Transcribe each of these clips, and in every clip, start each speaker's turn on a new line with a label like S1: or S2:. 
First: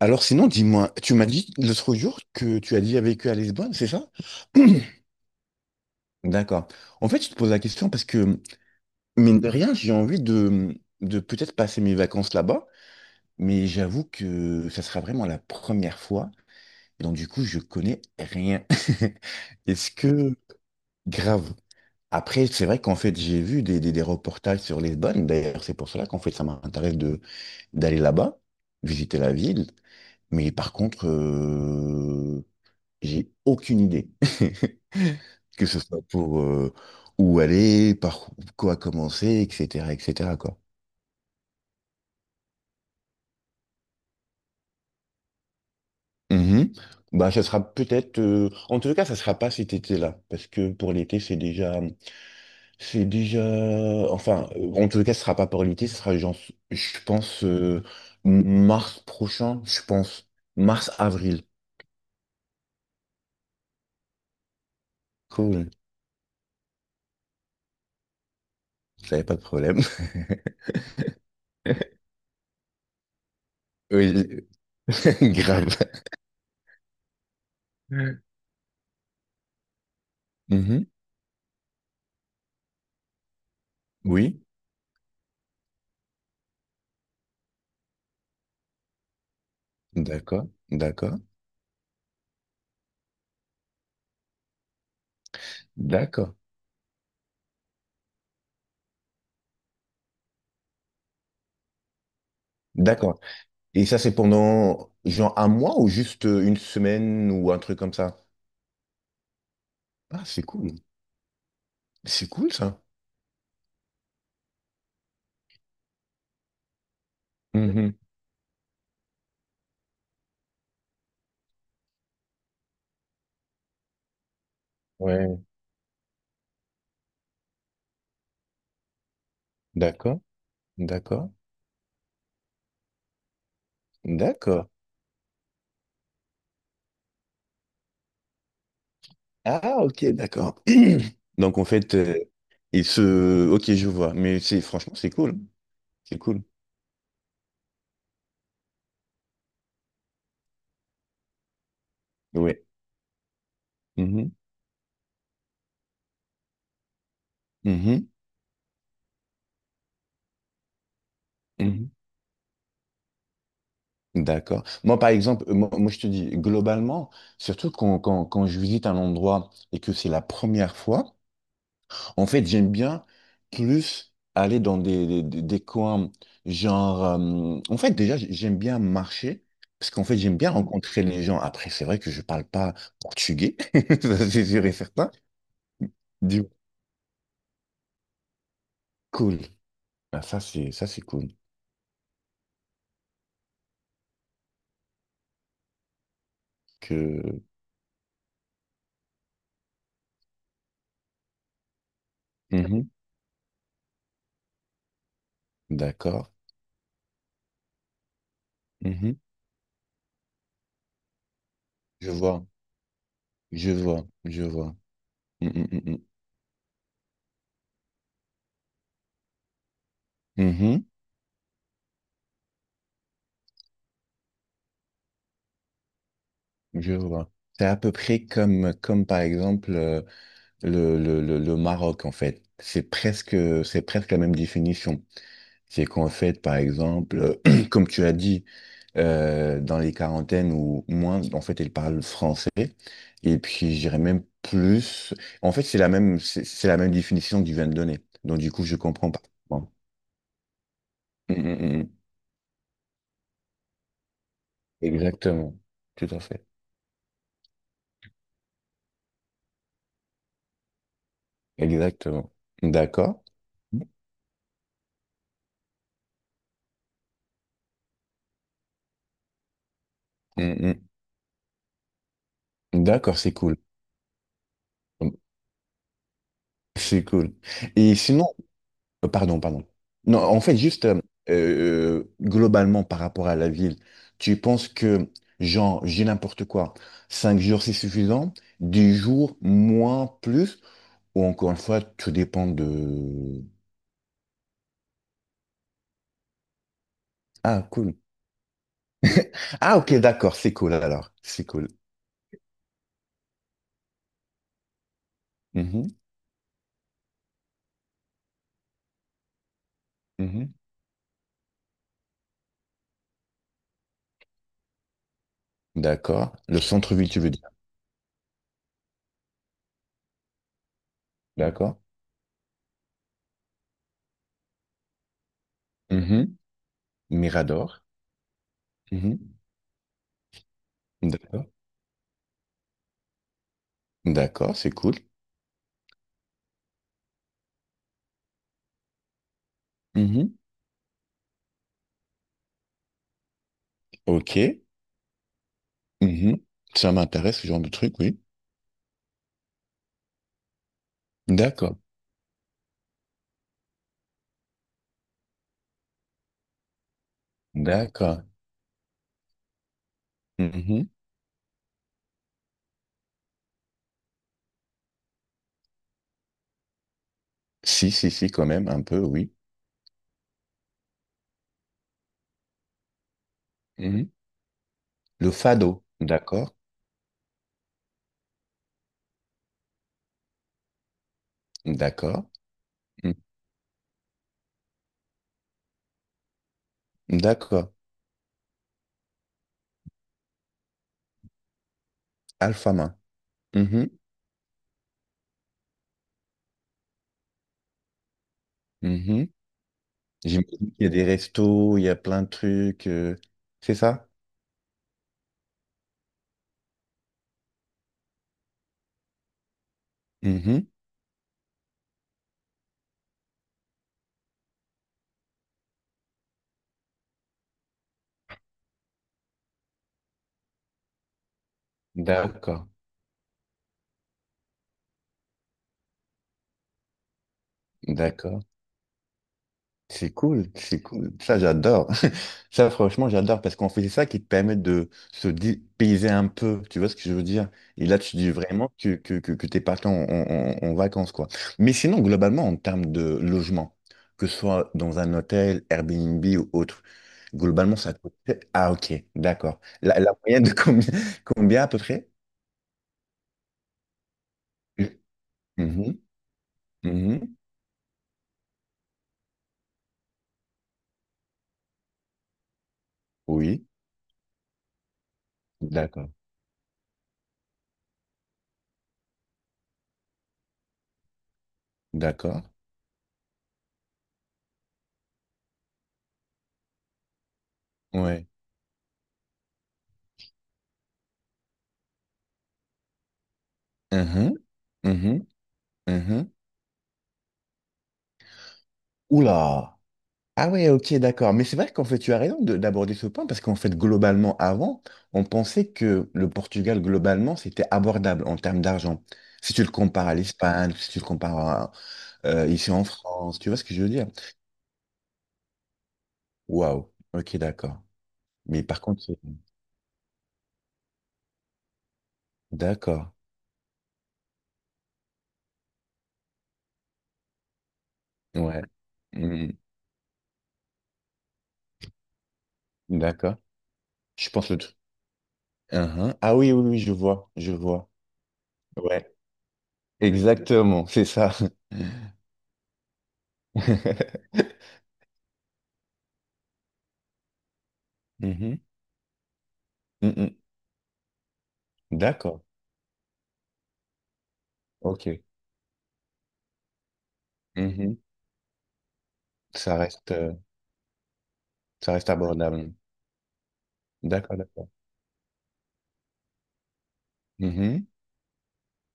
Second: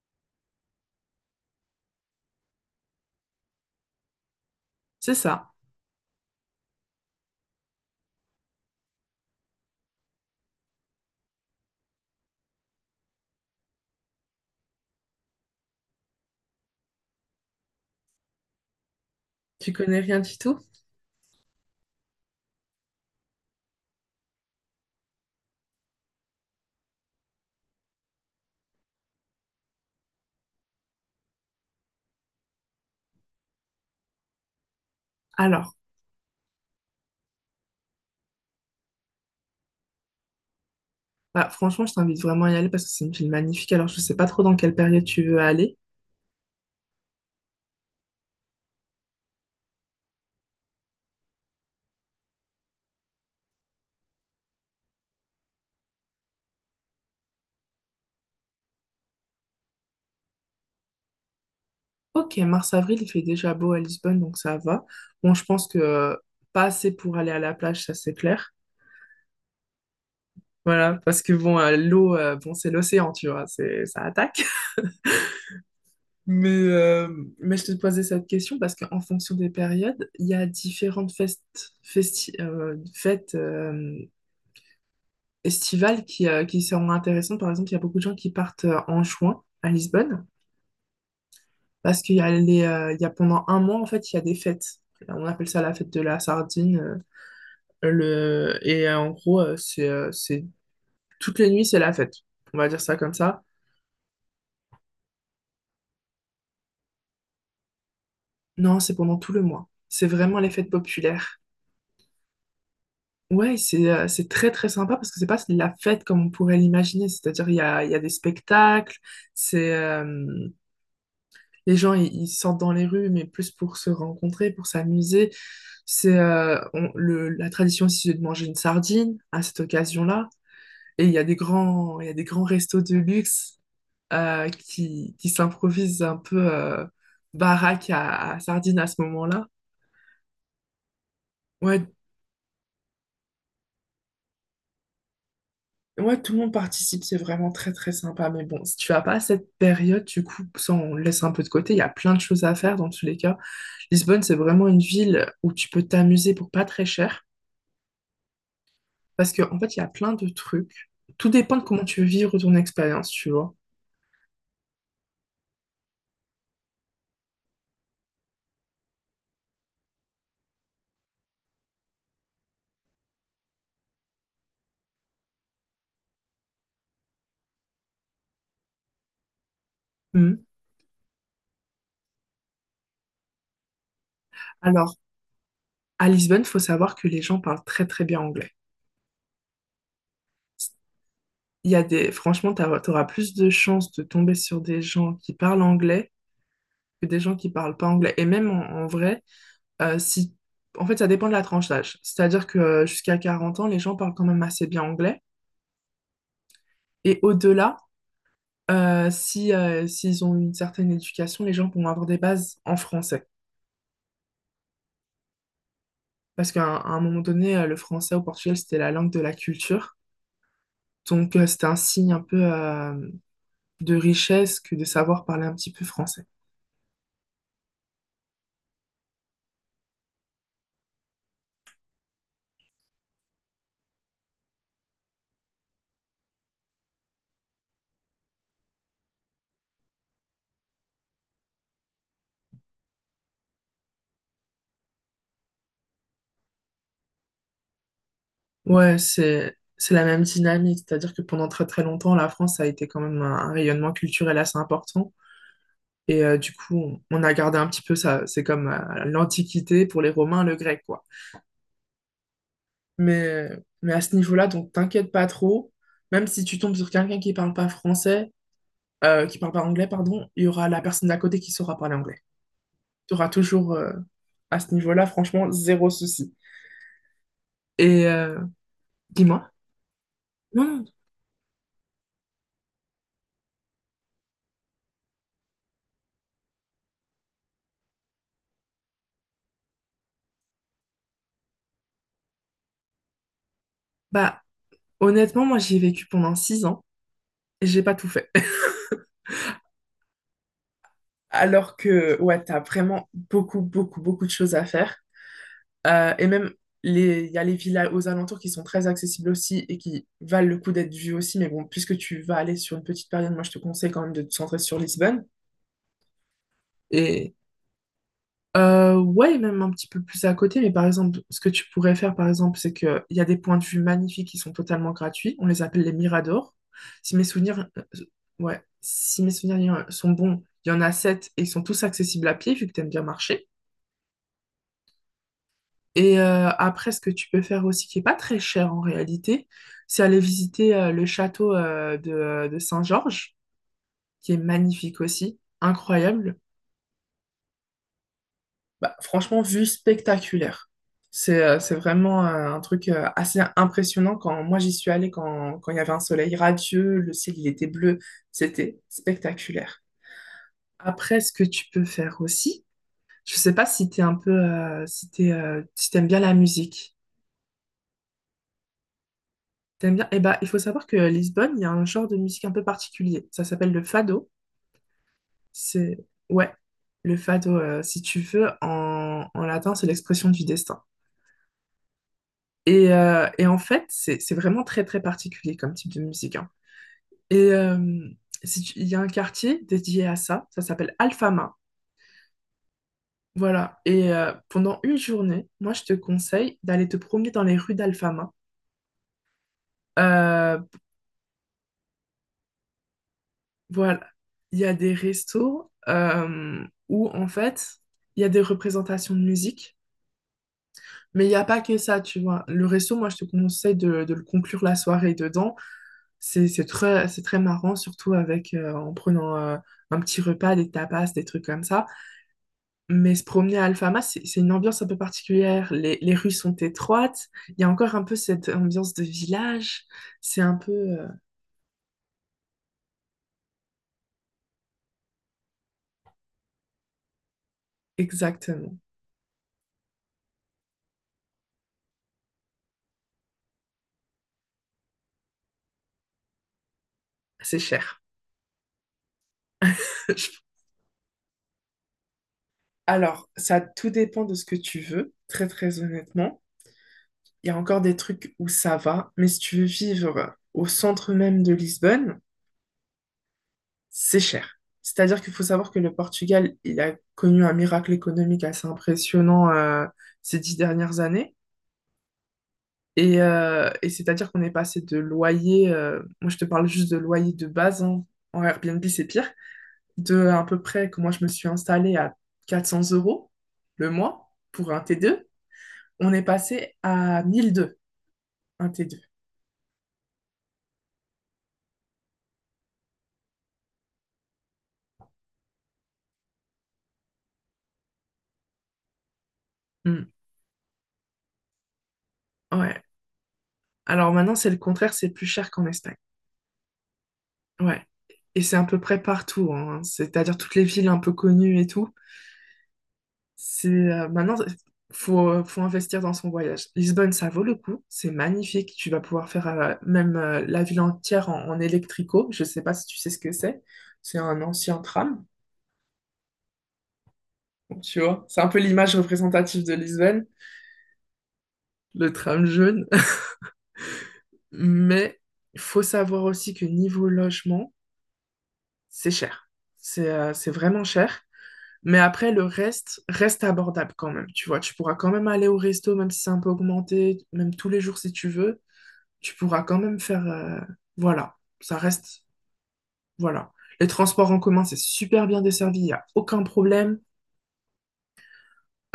S1: Alors sinon, dis-moi, tu m'as dit l'autre jour que tu as déjà vécu à Lisbonne, c'est ça?
S2: C'est ça.
S1: D'accord. En fait, je te pose la question parce que, mine de rien, j'ai envie de peut-être passer mes vacances là-bas, mais j'avoue que ça sera vraiment la première fois, donc du coup, je connais rien.
S2: Tu
S1: Est-ce
S2: connais rien
S1: que...
S2: du tout?
S1: Grave. Après, c'est vrai qu'en fait, j'ai vu des reportages sur Lisbonne, d'ailleurs, c'est pour cela qu'en fait, ça m'intéresse de d'aller là-bas, visiter la ville. Mais par contre, j'ai aucune idée, que
S2: Alors,
S1: ce soit pour où aller, par quoi commencer, etc., etc., quoi.
S2: bah, franchement, je t'invite vraiment à y aller parce que c'est une ville magnifique. Alors, je sais pas trop dans quelle période tu veux aller.
S1: Mhm. Bah, ça sera peut-être. En tout cas, ça sera pas cet été-là, parce que pour l'été, c'est déjà. Enfin, en tout cas, ce sera pas pour l'été, ce sera genre, je pense, mars prochain, je pense, mars-avril.
S2: Ok, mars-avril, il fait déjà beau à Lisbonne, donc ça va. Bon, je pense
S1: Cool.
S2: que pas assez pour aller à la plage, ça c'est clair.
S1: J'avais pas de problème.
S2: Voilà, parce que bon, l'eau, bon, c'est l'océan, tu vois, c'est, ça
S1: Oui,
S2: attaque.
S1: grave.
S2: Mais, euh, mais je te posais cette question parce qu'en fonction des périodes, il y a
S1: Mhm.
S2: différentes fêtes
S1: Oui,
S2: estivales qui seront intéressantes. Par exemple, il y a beaucoup de gens qui partent en juin à Lisbonne
S1: d'accord, d'accord,
S2: parce qu'il y a pendant un mois, en fait, il y a des fêtes. On appelle ça la fête de la
S1: d'accord.
S2: sardine. Et en gros, c'est toutes les nuits, c'est la fête. On va dire ça comme
S1: D'accord.
S2: ça.
S1: Et ça, c'est pendant genre un mois ou juste une semaine ou un truc comme ça?
S2: Non, c'est pendant tout le mois. C'est
S1: Ah,
S2: vraiment
S1: c'est
S2: les fêtes
S1: cool.
S2: populaires.
S1: C'est cool ça.
S2: Ouais, c'est très très sympa parce que c'est pas de la fête comme on pourrait l'imaginer. C'est-à-dire, il y a, il
S1: Mhm.
S2: y a des spectacles, c'est les gens, ils sortent dans les rues, mais plus pour se rencontrer, pour s'amuser.
S1: Ouais.
S2: La tradition aussi de manger une sardine à cette
S1: D'accord.
S2: occasion-là. Et il y a
S1: D'accord.
S2: des grands restos de luxe
S1: D'accord.
S2: qui s'improvisent un peu baraque à sardine à ce moment-là.
S1: Ah, ok, d'accord. Donc en
S2: Ouais,
S1: fait, il se. Ok, je vois. Mais c'est franchement, c'est cool. C'est
S2: ouais, tout le
S1: cool.
S2: monde participe, c'est vraiment très très sympa. Mais bon, si tu vas pas à cette période, du coup, ça on le laisse un peu de côté. Il y a plein de choses à
S1: Ouais.
S2: faire dans tous les cas. Lisbonne,
S1: Mhm.
S2: c'est vraiment une ville où tu peux t'amuser pour pas très cher.
S1: Mhm.
S2: Parce que, en fait, il y a plein de trucs. Tout dépend de comment
S1: Mhm.
S2: tu veux vivre ton expérience, tu vois.
S1: D'accord. Moi, par exemple, moi, je te dis, globalement, surtout quand je visite un endroit et que c'est la première fois. En fait, j'aime bien plus aller dans des coins genre... En fait, déjà, j'aime bien marcher parce qu'en fait, j'aime
S2: Mhm.
S1: bien rencontrer les gens. Après, c'est vrai que je parle pas portugais, ça, c'est sûr et
S2: Alors,
S1: certain.
S2: à Lisbonne,
S1: Du coup,
S2: faut savoir que les gens parlent très très bien anglais.
S1: cool. Ah, ça, c'est cool.
S2: Il y a des, franchement, tu auras plus de chances de tomber sur des gens qui parlent anglais que des gens
S1: Que...
S2: qui parlent pas anglais. Et même en vrai, si... En fait, ça dépend de la tranche d'âge. C'est-à-dire que
S1: Mhm.
S2: jusqu'à 40 ans, les gens parlent quand même assez bien anglais.
S1: D'accord.
S2: Et au-delà,
S1: Mhm.
S2: si, s'ils ont une certaine éducation, les gens vont avoir
S1: Je
S2: des
S1: vois,
S2: bases en français.
S1: je vois, je vois. Mm, mm, mm,
S2: Parce qu'à un moment donné, le français au Portugal, c'était la langue de la culture.
S1: mm. Mhm.
S2: Donc, c'était un signe un peu de richesse que de savoir parler un petit peu français.
S1: Je vois. C'est à peu près comme, comme par exemple... Le Maroc, en fait. C'est presque la même définition. C'est qu'en fait, par exemple, comme tu as dit, dans les quarantaines ou moins, en fait, elle parle français. Et puis, j'irais même plus. En fait, c'est la même définition que tu viens de donner. Donc, du coup, je
S2: Ouais,
S1: comprends pas.
S2: c'est,
S1: Bon.
S2: c'est la même dynamique. C'est-à-dire que
S1: Mm,
S2: pendant
S1: mm,
S2: très
S1: mm.
S2: très
S1: Mm.
S2: longtemps, la France a été quand même un rayonnement culturel assez important.
S1: Exactement. Tout à
S2: Et
S1: fait.
S2: du coup, on a gardé un petit peu ça. C'est comme l'Antiquité pour les Romains, le grec, quoi.
S1: Exactement. D'accord.
S2: Mais, mais à ce niveau-là, donc t'inquiète pas trop. Même si tu tombes sur quelqu'un qui parle pas français, qui parle pas anglais, pardon,
S1: Mm,
S2: il y aura
S1: mm.
S2: la personne d'à côté qui saura parler anglais. Tu
S1: D'accord,
S2: auras
S1: c'est cool.
S2: toujours, à ce niveau-là, franchement, zéro souci.
S1: C'est cool. Et
S2: Et
S1: sinon,
S2: euh,
S1: pardon,
S2: Dis-moi.
S1: pardon. Non, en fait,
S2: Non, non.
S1: juste globalement par rapport à la ville, tu penses que, genre, j'ai n'importe quoi, cinq jours c'est suffisant, 10 jours moins, plus, ou encore une fois, tout dépend de...
S2: Bah, honnêtement, moi, j'y ai vécu pendant 6 ans et
S1: Ah,
S2: j'ai pas
S1: cool.
S2: tout fait.
S1: Ah, ok, d'accord, c'est cool alors, c'est cool.
S2: Alors que, ouais, t'as vraiment beaucoup, beaucoup, beaucoup de choses à faire.
S1: Mhm,
S2: Et même, il y a les villas aux alentours qui sont très accessibles aussi et qui valent
S1: mhm.
S2: le coup d'être vues aussi. Mais bon, puisque tu vas aller sur une petite période, moi, je te conseille quand même de te centrer sur Lisbonne.
S1: D'accord. Le centre-ville, tu veux
S2: Et
S1: dire.
S2: ouais, même un petit peu plus à côté. Mais par exemple, ce que tu
S1: D'accord.
S2: pourrais faire, par exemple, c'est qu'il y a des points de vue magnifiques qui sont totalement gratuits. On les appelle les
S1: Mhm.
S2: miradors. Si mes souvenirs,
S1: Mirador.
S2: ouais, si
S1: Mhm.
S2: mes souvenirs euh, sont bons, il y en a sept et ils
S1: D'accord.
S2: sont tous accessibles à pied, vu que tu aimes bien marcher.
S1: D'accord, c'est cool.
S2: Et après, ce que tu peux faire aussi, qui est pas très cher en réalité, c'est aller
S1: Mhm.
S2: visiter le château de Saint-Georges, qui est
S1: Ok.
S2: magnifique aussi, incroyable.
S1: Mhm. Ça m'intéresse, ce genre de truc, oui.
S2: Bah, franchement, vue spectaculaire. C'est
S1: D'accord,
S2: vraiment un truc assez impressionnant. Quand moi j'y suis allée, quand il y avait un soleil radieux, le ciel il était bleu,
S1: d'accord.
S2: c'était spectaculaire.
S1: Mhm.
S2: Après, ce que tu peux faire aussi, je sais pas si t'es un peu, si t'es, si t'aimes bien la musique.
S1: Si, si, si, quand même, un peu, oui.
S2: T'aimes bien? Eh ben, il faut savoir que Lisbonne, il y a un genre de musique un peu particulier. Ça s'appelle le
S1: Mhm.
S2: fado.
S1: Le fado,
S2: C'est, ouais,
S1: d'accord,
S2: le fado, si tu veux, en latin, c'est l'expression du destin.
S1: d'accord,
S2: Et,
S1: Mhm.
S2: euh, et en fait, c'est vraiment très, très particulier comme type de musique, hein. Et
S1: D'accord.
S2: si tu- Il y a un quartier dédié à ça, ça s'appelle Alfama.
S1: Alpha main.
S2: Voilà.
S1: Mhm.
S2: Et pendant une journée, moi, je te conseille d'aller te promener dans les rues d'Alfama.
S1: Mhm. J'imagine
S2: Euh,
S1: qu'il y a des restos, il y a plein de trucs, c'est
S2: Voilà,
S1: ça?
S2: il y a des restos où en fait, il y a des représentations de musique,
S1: Mhm.
S2: mais il n'y a pas que ça, tu vois. Le resto, moi, je te conseille de le conclure la soirée dedans. C'est très marrant, surtout en prenant un petit repas, des tapas, des trucs comme ça.
S1: D'accord,
S2: Mais se promener à Alfama, c'est une ambiance un peu particulière. Les rues sont étroites, il y a encore un peu
S1: d'accord.
S2: cette ambiance de village.
S1: C'est
S2: C'est
S1: cool,
S2: un peu...
S1: c'est
S2: euh,
S1: cool. Ça, j'adore. Ça, franchement, j'adore parce qu'on fait ça qui te permet de se dépayser un peu. Tu vois ce que je veux dire? Et là, tu dis vraiment
S2: Exactement,
S1: que t'es parti en vacances, quoi. Mais sinon, globalement, en termes de logement, que ce soit dans un hôtel, Airbnb ou autre,
S2: c'est
S1: globalement, ça
S2: cher.
S1: coûte... Ah, ok, d'accord. La moyenne de combien, combien à peu près?
S2: Alors, ça tout dépend de ce que tu veux, très très
S1: Mhm,
S2: honnêtement.
S1: mhm.
S2: Il y a encore des trucs où ça va, mais si tu veux vivre au centre même de Lisbonne,
S1: Oui,
S2: c'est cher. C'est-à-dire qu'il faut savoir que le
S1: d'accord,
S2: Portugal, il a connu un miracle économique assez impressionnant ces 10 dernières années.
S1: d'accord.
S2: Et c'est-à-dire qu'on est passé de loyer, moi je te parle juste de loyer de base, hein,
S1: Ouais.
S2: en Airbnb c'est pire, de à peu près que moi je me suis installée à 400 euros le mois
S1: Mhm,
S2: pour un
S1: mhm,
S2: T2. On est
S1: mhm.
S2: passé à 1002, un T2.
S1: Oula! Ah ouais, ok, d'accord. Mais c'est vrai qu'en fait, tu as raison d'aborder ce point parce qu'en fait, globalement, avant, on pensait que le Portugal, globalement, c'était abordable en termes d'argent. Si tu le compares
S2: Hmm.
S1: à l'Espagne, si tu le compares à, ici
S2: Ouais.
S1: en France, tu vois ce que je veux dire?
S2: Alors maintenant, c'est le contraire, c'est plus cher qu'en Espagne.
S1: Waouh, ok, d'accord.
S2: Ouais. Et c'est
S1: Mais
S2: à peu
S1: par
S2: près
S1: contre,
S2: partout, hein. C'est-à-dire toutes les villes un peu connues et tout.
S1: d'accord.
S2: C'est Maintenant, faut investir dans son voyage. Lisbonne, ça vaut le coup. C'est
S1: Ouais.
S2: magnifique. Tu vas pouvoir faire
S1: Hmm,
S2: même la ville entière en, en électrico. Je sais pas si tu sais ce que
S1: d'accord.
S2: c'est. C'est
S1: Je
S2: un
S1: pense le truc.
S2: ancien tram.
S1: Uhum. Ah oui, oui, oui, je vois, je vois.
S2: Tu vois, c'est un peu l'image
S1: Ouais,
S2: représentative de Lisbonne,
S1: exactement, c'est ça.
S2: le tram jaune. Mais il faut savoir aussi que niveau logement,
S1: Mhm.
S2: c'est cher. C'est
S1: Mm,
S2: euh,
S1: mm.
S2: c'est vraiment cher. Mais après,
S1: D'accord,
S2: le reste reste abordable quand même. Tu vois, tu pourras
S1: ok.
S2: quand même aller au resto, même si c'est un peu augmenté, même tous les jours si tu veux. Tu pourras
S1: Ça
S2: quand même
S1: reste,
S2: faire,
S1: euh,
S2: voilà, ça
S1: ça reste
S2: reste.
S1: abordable.
S2: Voilà. Les transports
S1: D'accord,
S2: en commun,
S1: d'accord.
S2: c'est super bien desservi, il n'y a aucun problème.
S1: Mhm.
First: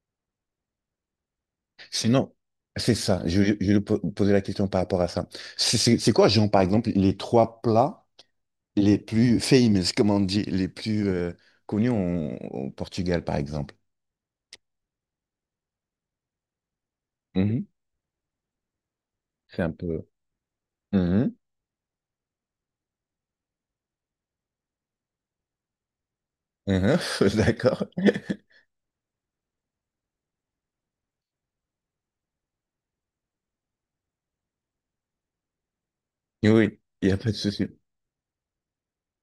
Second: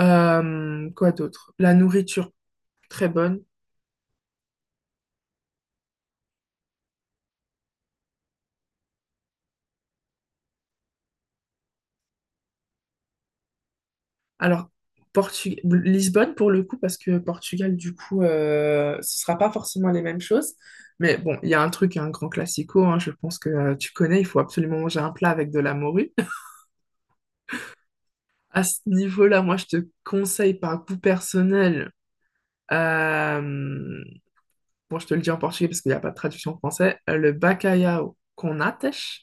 S2: Quoi d'autre? La nourriture,
S1: Sinon, c'est
S2: très
S1: ça. Je,
S2: bonne.
S1: je vais po- poser la question par rapport à ça. C'est quoi, genre, par exemple, les trois plats les plus famous, comme on dit, les plus connus au Portugal, par exemple?
S2: Alors, Lisbonne pour le coup, parce que
S1: Mhm.
S2: Portugal, du coup, ce sera pas
S1: C'est un
S2: forcément les
S1: peu.
S2: mêmes choses. Mais
S1: Mhm.
S2: bon, il y a un truc, un grand classico, hein, je pense que tu connais, il faut absolument manger un plat avec de la morue.
S1: Mhm. D'accord.
S2: À ce niveau-là, moi, je te conseille par goût personnel, euh, bon, je te le dis en portugais parce qu'il n'y a pas de traduction en
S1: Oui,
S2: français,
S1: il n'y a pas
S2: le
S1: de souci.
S2: bacalhau com natas.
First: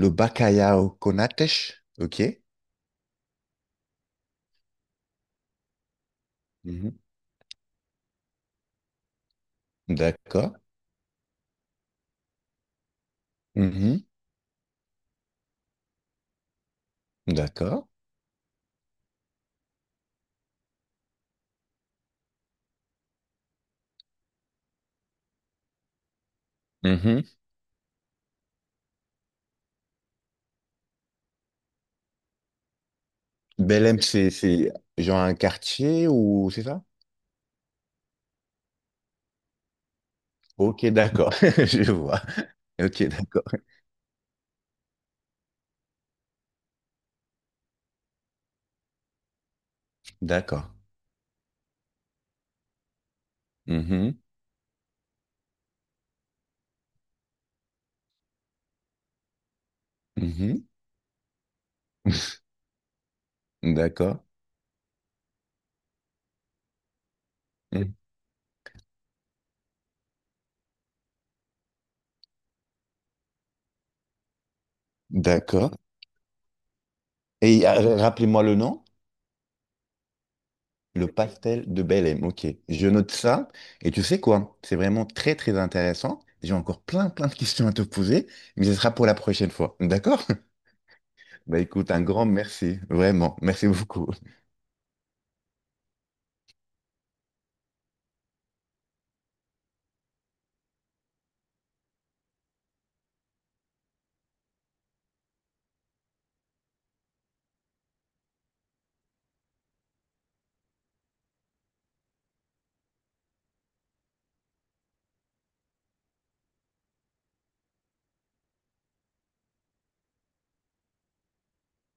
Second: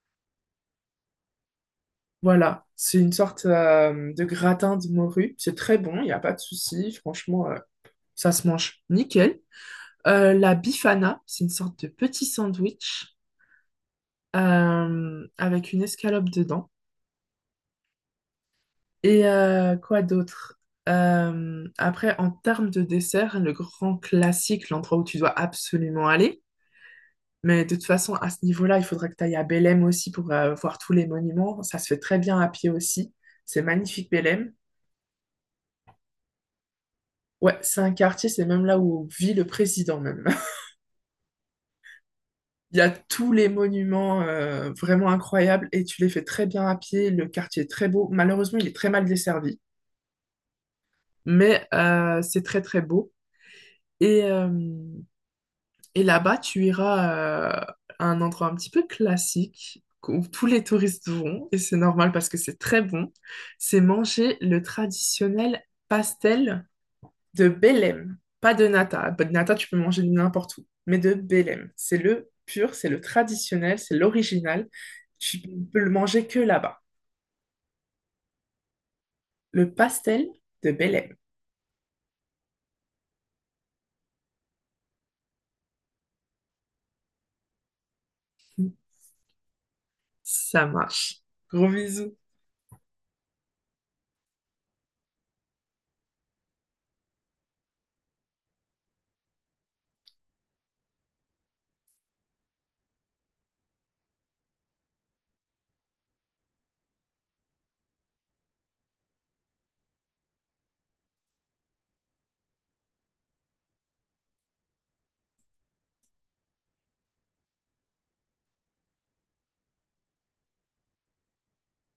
S1: Le bacalhau con natas, ok?
S2: Voilà, c'est une sorte de gratin de morue. C'est très bon, il n'y a pas de souci.
S1: Mhm.
S2: Franchement, ça se mange nickel. La
S1: D'accord.
S2: bifana, c'est une sorte de petit sandwich
S1: Mhm.
S2: avec une escalope dedans.
S1: D'accord.
S2: Et quoi d'autre? Après, en termes de dessert, le grand classique, l'endroit où tu dois absolument aller.
S1: Mhm.
S2: Mais de toute façon, à ce niveau-là, il faudra que tu ailles à Belém aussi pour voir tous les monuments. Ça se fait très bien à pied aussi. C'est
S1: Belém,
S2: magnifique, Belém.
S1: c'est genre un quartier ou c'est ça?
S2: Ouais, c'est un quartier, c'est même là où vit le président même.
S1: Ok, d'accord, je vois.
S2: Il y a
S1: Ok,
S2: tous
S1: d'accord.
S2: les monuments vraiment incroyables et tu les fais très bien à pied. Le quartier est très beau. Malheureusement, il est très mal desservi,
S1: D'accord.
S2: mais c'est très très beau.
S1: Mhm,
S2: Et, euh, et là-bas, tu iras à un endroit un petit peu classique où tous les
S1: mhm,
S2: touristes vont et c'est normal parce que c'est très bon. C'est
S1: d'accord.
S2: manger le traditionnel pastel de
S1: Mhm,
S2: Bélem, pas de nata. Bah, de nata, tu peux manger de n'importe où, mais de Bélem. C'est le pur, c'est le traditionnel, c'est l'original. Tu
S1: d'accord.
S2: peux le manger que là-bas.
S1: Et rappelez-moi le nom,
S2: Le pastel de
S1: le
S2: Bélem.
S1: pastel de Belém. Ok, je note ça. Et tu sais quoi? C'est vraiment très, très intéressant. J'ai encore plein, plein de questions à te poser, mais ce sera pour la prochaine fois. D'accord?
S2: Ça marche.
S1: Bah
S2: Gros
S1: écoute, un
S2: bisous.
S1: grand merci, vraiment. Merci beaucoup.